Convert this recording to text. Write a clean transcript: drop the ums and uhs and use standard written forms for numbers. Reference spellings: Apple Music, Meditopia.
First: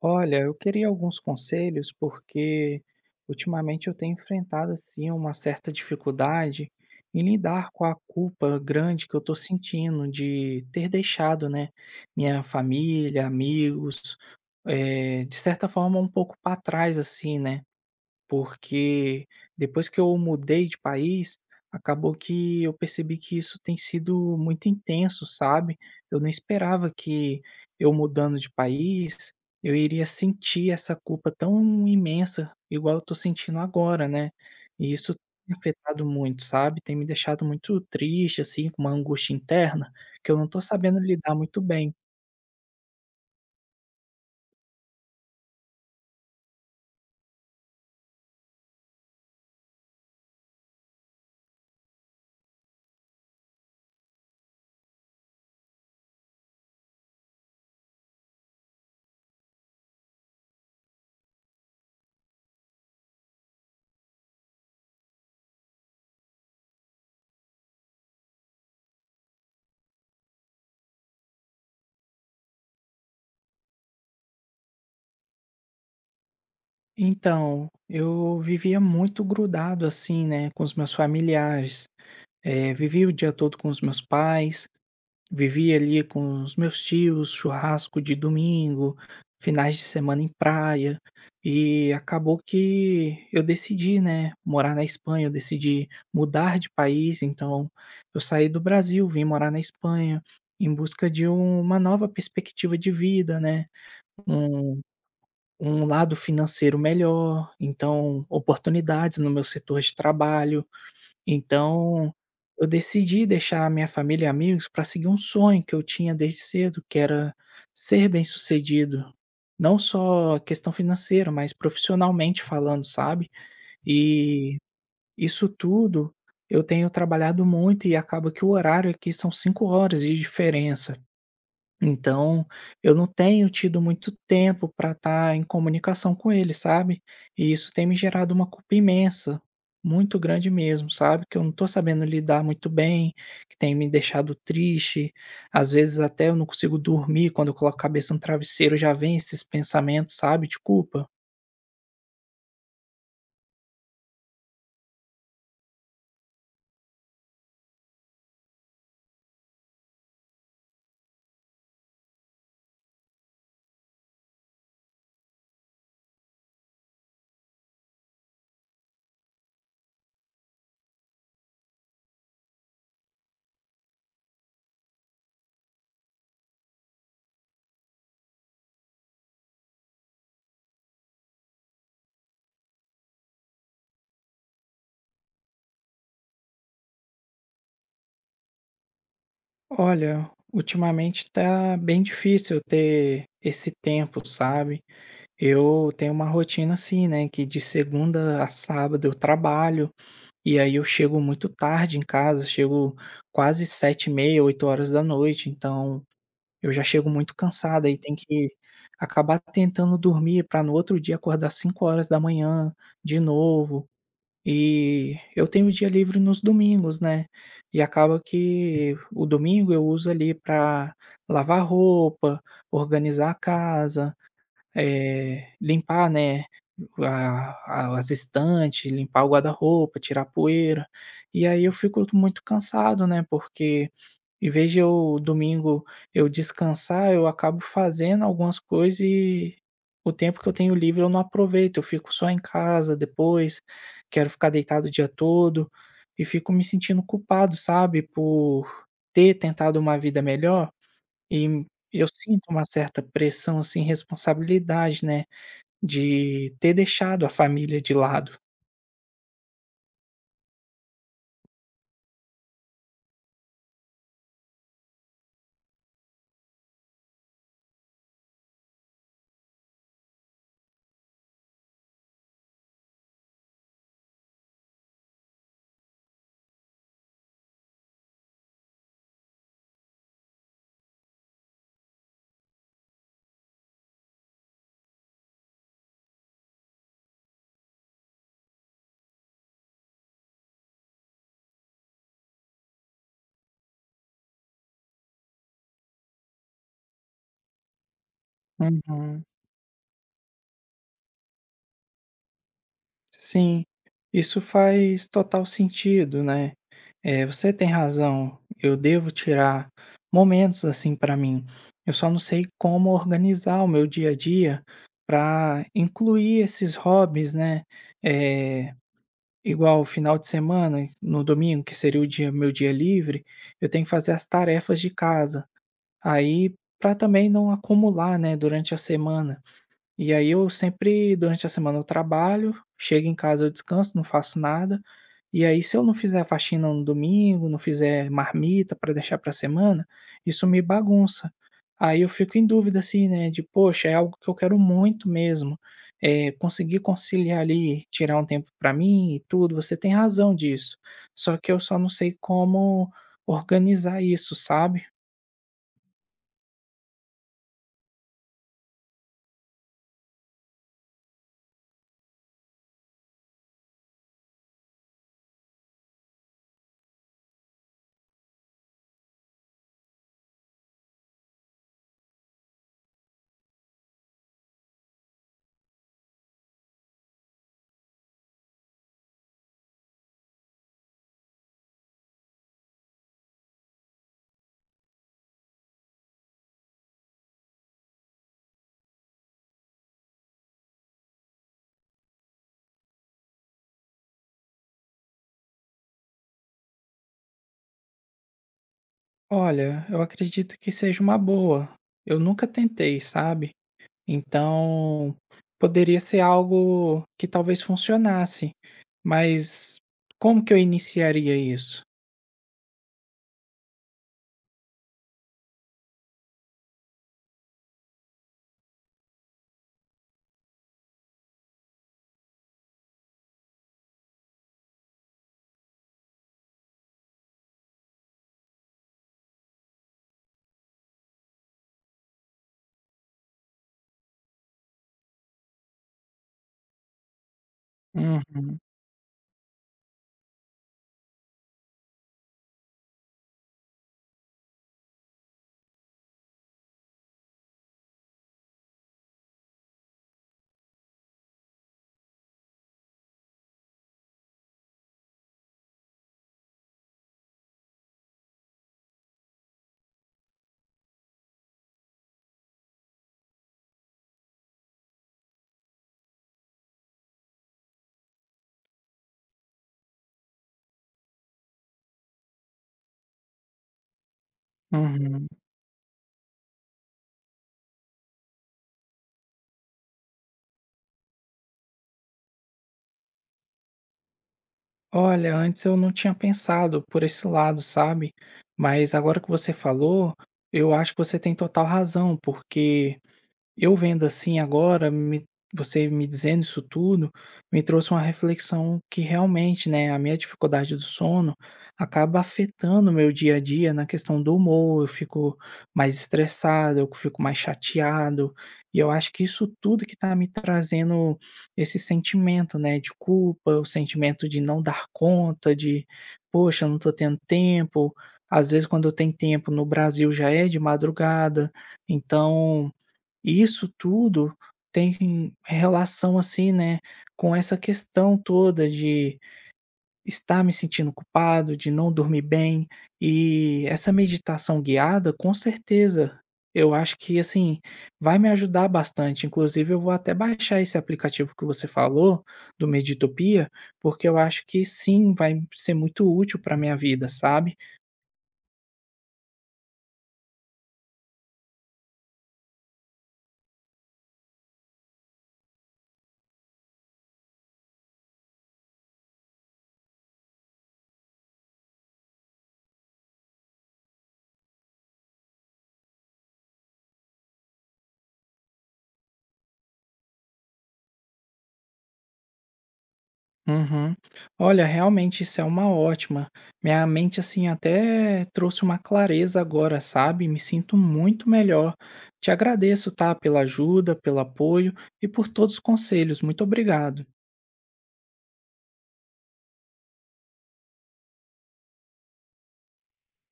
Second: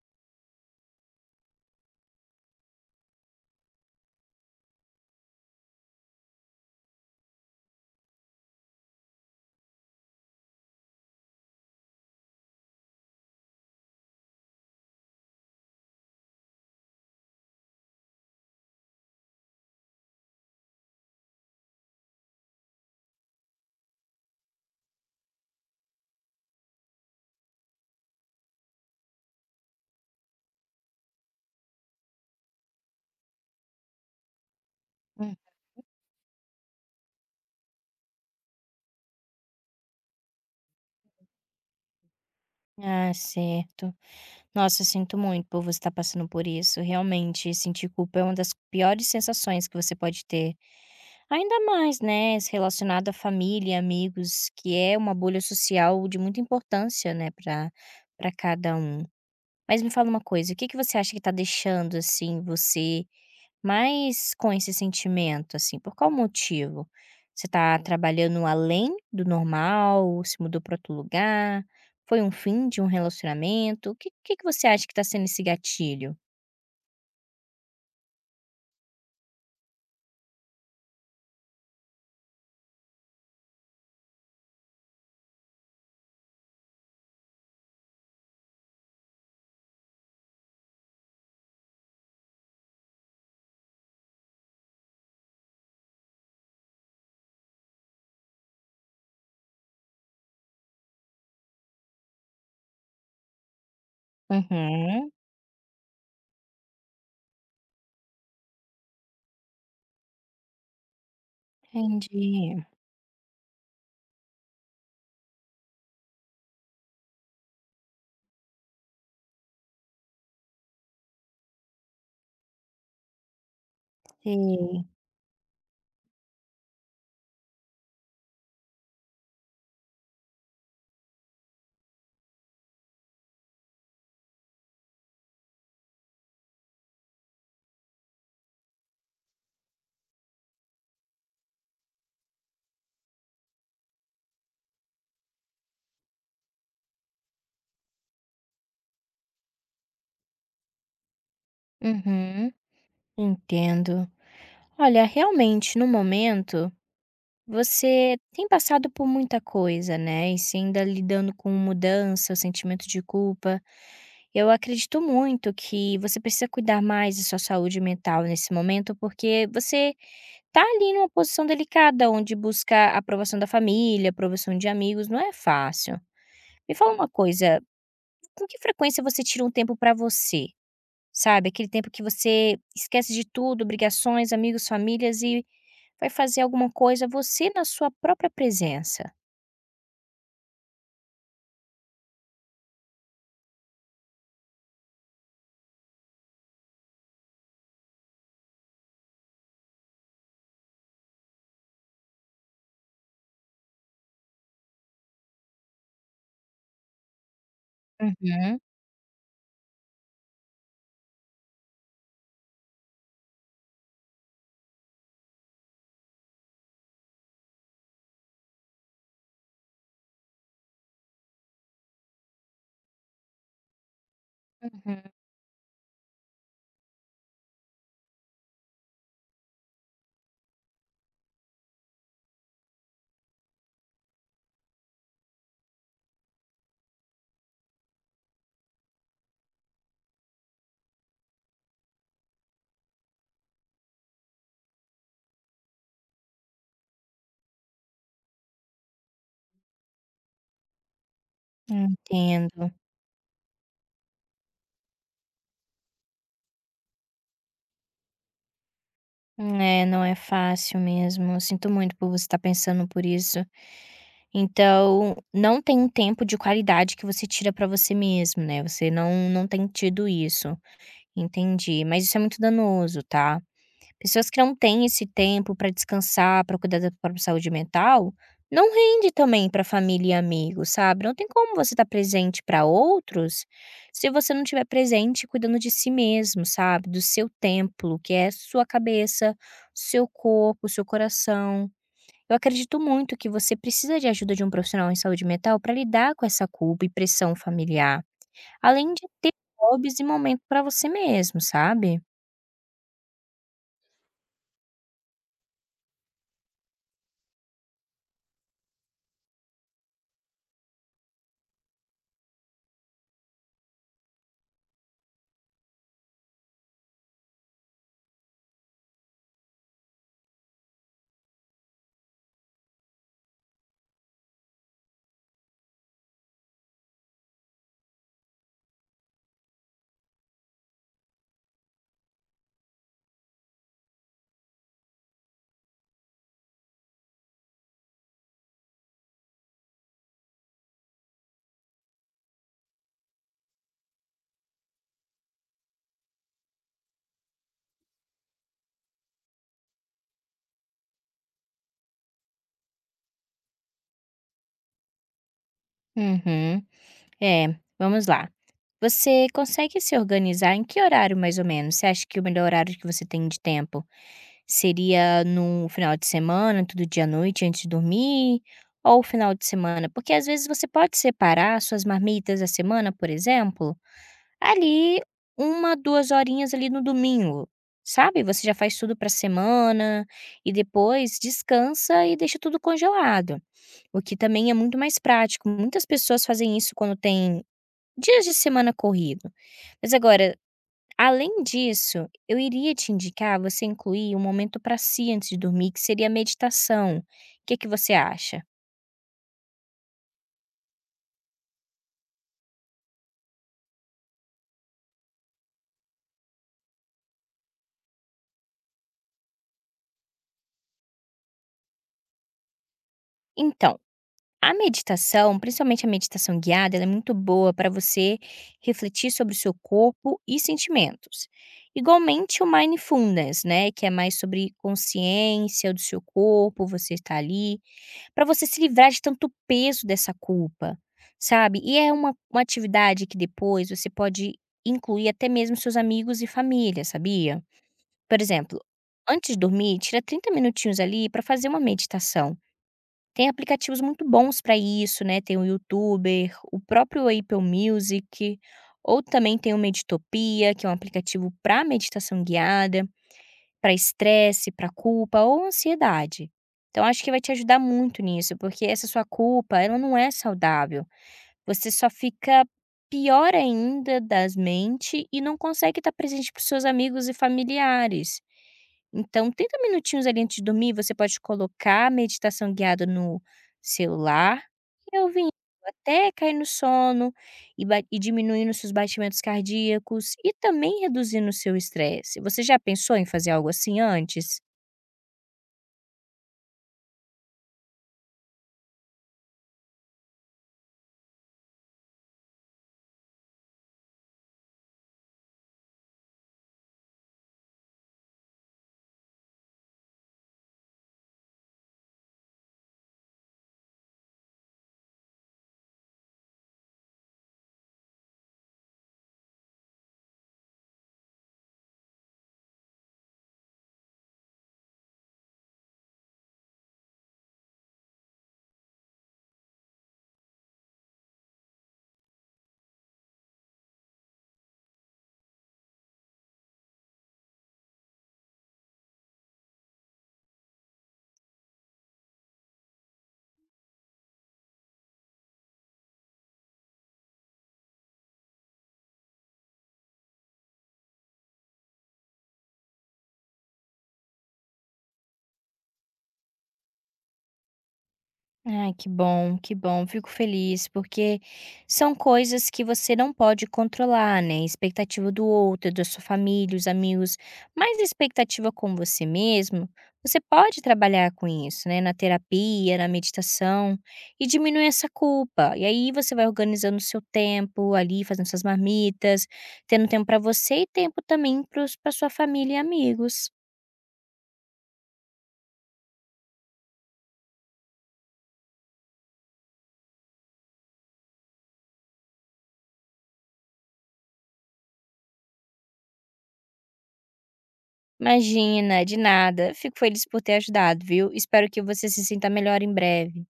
Olha, eu queria alguns conselhos porque ultimamente eu tenho enfrentado assim uma certa dificuldade em lidar com a culpa grande que eu estou sentindo de ter deixado, né, minha família, amigos, de certa forma um pouco para trás assim, né? Porque depois que eu mudei de país, acabou que eu percebi que isso tem sido muito intenso, sabe? Eu não esperava que eu mudando de país, eu iria sentir essa culpa tão imensa, igual eu tô sentindo agora, né? E isso tem Hum. me afetado muito, sabe? Tem me deixado muito triste, assim, com uma angústia interna, que eu não tô sabendo lidar muito bem. Ah, certo. Nossa, eu sinto muito por você estar passando por isso. Realmente, sentir culpa é uma das piores sensações que você pode ter. Ainda mais, né, se relacionado à família, amigos, que é uma bolha social de muita importância, né, para cada um. Mas me fala uma coisa, o que que você acha que tá deixando assim você. Mas com esse sentimento, assim, por qual motivo? Você tá trabalhando além do normal, se mudou para outro lugar, foi um fim de um relacionamento? O que que você acha que tá sendo esse gatilho? Então, eu vivia muito grudado assim, né, com os meus familiares. Vivi o dia todo com os meus pais, vivi ali com os meus tios, churrasco de domingo, finais de semana em praia, e acabou que eu decidi, né, morar na Espanha, eu decidi mudar de país, então eu saí do Brasil, vim morar na Espanha em busca de uma nova perspectiva de vida, né? Um, Uhum, um lado financeiro melhor, então oportunidades no meu setor de trabalho, então, entendi. eu decidi deixar a minha família e amigos para seguir um sonho que eu tinha desde cedo, que era ser bem-sucedido, não só questão financeira, mas profissionalmente falando, sabe. E Sei. isso tudo eu tenho trabalhado muito e acaba que o horário aqui são 5 horas de diferença. Então, eu não tenho tido muito tempo para estar em comunicação com ele, sabe. E isso tem me gerado uma culpa imensa, muito grande mesmo, sabe, que eu não tô sabendo lidar muito bem, que tem me deixado triste, às vezes até eu não consigo dormir, quando eu coloco a cabeça no travesseiro já vem esses pensamentos, sabe, de culpa. Uhum, entendo. Olha, realmente no momento, você tem passado por muita coisa, né, e se ainda lidando com mudança, o sentimento de culpa. Eu acredito muito que você precisa cuidar mais da sua saúde mental nesse momento, porque você tá ali numa posição delicada, onde buscar a aprovação da família, aprovação de amigos, não é fácil. Me fala uma coisa, com que frequência você tira um tempo pra você? Sabe, aquele tempo que você esquece de tudo, obrigações, amigos, famílias e vai fazer alguma coisa você na sua própria presença? Olha, ultimamente tá bem difícil eu ter esse tempo, sabe. Eu tenho uma rotina assim, né, que de segunda a sábado eu trabalho. E aí eu chego muito tarde em casa, chego quase 7h30 8 horas da noite, então eu já chego muito cansada e tem que Uhum, acabar tentando dormir para no outro dia acordar 5 horas da manhã de novo. E eu tenho dia livre nos domingos, né, e acaba que o domingo eu uso ali para lavar roupa, organizar a casa, uhum. Limpar, né, a as estantes, limpar o guarda-roupa, tirar a poeira. E aí eu fico muito cansado, né, porque em vez de eu domingo eu descansar, eu acabo fazendo algumas coisas e o tempo que eu tenho livre eu não aproveito, eu fico só em casa depois, quero ficar deitado o dia todo e fico me sentindo culpado, sabe, por ter tentado uma vida melhor e eu sinto uma Entendo. certa pressão, assim, responsabilidade, né. De ter deixado a família de lado. É, não é fácil mesmo. Eu sinto muito por você estar pensando por isso. Então, não tem um tempo de qualidade que você tira pra você mesmo, né? Você não tem tido isso. Entendi, mas isso é muito danoso, tá? Pessoas que não têm esse tempo para descansar, para cuidar da própria saúde mental, não rende também para família e amigos, sabe. Não tem como você estar presente para outros, se você não estiver presente cuidando de si mesmo, sabe, do seu templo, que é sua cabeça, seu corpo, seu coração. Eu acredito muito que você precisa de ajuda de um profissional em saúde mental para lidar com essa culpa e pressão familiar, além de Uhum. ter hobbies e momento para você mesmo, sabe. Sim, isso faz total sentido, né. Você tem razão, eu devo tirar momentos, assim, para mim. Eu só não sei como organizar o meu dia a dia para incluir esses hobbies, né. É igual o final de semana, no domingo, que seria o dia meu dia livre, eu tenho que fazer as tarefas de casa, aí para também não acumular, né, durante a semana. E aí eu sempre, durante a semana eu trabalho, chego em casa eu descanso, não faço nada, e aí se eu não fizer a faxina no domingo, não fizer marmita para deixar para semana, isso me bagunça. Aí eu fico em dúvida assim, né, de poxa, é algo que eu quero muito mesmo, conseguir conciliar ali, tirar um tempo para mim e tudo, você tem razão disso, só que eu só não sei como organizar isso, sabe. Uhum. É, vamos lá. Você consegue se organizar em que horário mais ou menos? Você acha que o melhor horário que você tem de tempo seria no final de semana, todo dia à noite antes de dormir? Ou final de semana? Porque às vezes você pode separar suas marmitas da semana, por exemplo, ali uma, duas horinhas ali no domingo, sabe? Você já faz tudo para semana e depois descansa e deixa tudo congelado, o que também é muito mais prático. Muitas pessoas fazem isso quando tem dias de semana corrido. Mas agora, além disso, eu iria te indicar você incluir um momento para si antes de dormir, que seria a meditação. O Que que você acha? Olha, eu acredito que seja uma boa, eu nunca tentei, sabe. Então, poderia ser algo que talvez funcionasse, mas como que eu iniciaria isso? Então, a meditação, principalmente a meditação guiada, ela é muito boa para você refletir sobre o seu corpo e sentimentos. Igualmente o mindfulness, né, que é mais sobre consciência do seu corpo, você está ali, para você se livrar de tanto peso dessa culpa, sabe. E é uma atividade que depois você pode incluir até mesmo seus amigos e família, sabia. Por Uhum, exemplo, antes de dormir, tira 30 minutinhos ali para fazer uma meditação. Tem aplicativos muito bons para isso, né, tem o Youtuber, o próprio Apple Music, ou também tem o Meditopia, que é um aplicativo para meditação guiada para estresse, para culpa ou ansiedade. Então acho que vai te ajudar muito nisso, porque essa sua culpa ela não é saudável. Você só fica pior ainda das mente e não consegue estar presente para os seus amigos e familiares. Então, 30 minutinhos ali antes de dormir, você pode colocar a meditação guiada no celular e uhum. ouvindo até cair no sono e, e diminuindo seus batimentos cardíacos e também reduzindo o seu estresse. Você já pensou em fazer algo assim antes? Olha, antes eu não tinha pensado por esse lado, sabe? Mas agora que você falou, eu acho que você tem total razão, porque eu vendo assim agora, me você me dizendo isso tudo, me trouxe uma reflexão que realmente, né, a minha dificuldade do sono acaba afetando o meu dia a dia na questão do humor, eu fico mais estressado, eu fico mais chateado, e eu acho que isso tudo que tá me trazendo esse sentimento, né, de culpa, o sentimento de não dar conta, de poxa, eu não tô tendo tempo, às vezes quando eu tenho tempo no Brasil já é de madrugada, então e isso tudo tem relação, assim, né, com essa questão toda de estar me sentindo culpado, de não dormir bem, e essa meditação guiada, com certeza, eu acho que, assim, vai me ajudar bastante. Inclusive, eu vou até baixar esse aplicativo que você falou, do Meditopia, porque eu acho que sim, vai ser muito útil para minha vida, sabe? Ai, que bom, que bom. Fico feliz, porque são coisas que você não pode controlar, né? Expectativa do outro, da sua família, os amigos, mas expectativa com você mesmo, você pode trabalhar com isso, né? Na terapia, na meditação, e diminuir essa culpa. E aí você vai organizando o seu tempo ali, fazendo suas marmitas, tendo tempo para você e tempo também para sua família e amigos. Uhum. Olha, realmente isso é uma ótima. Minha mente, assim, até trouxe uma clareza agora, sabe? Me sinto muito melhor. Te agradeço, tá? Pela ajuda, pelo apoio e por todos os conselhos. Muito obrigado. Imagina, de nada. Fico feliz por ter ajudado, viu. Espero que você se sinta melhor em breve.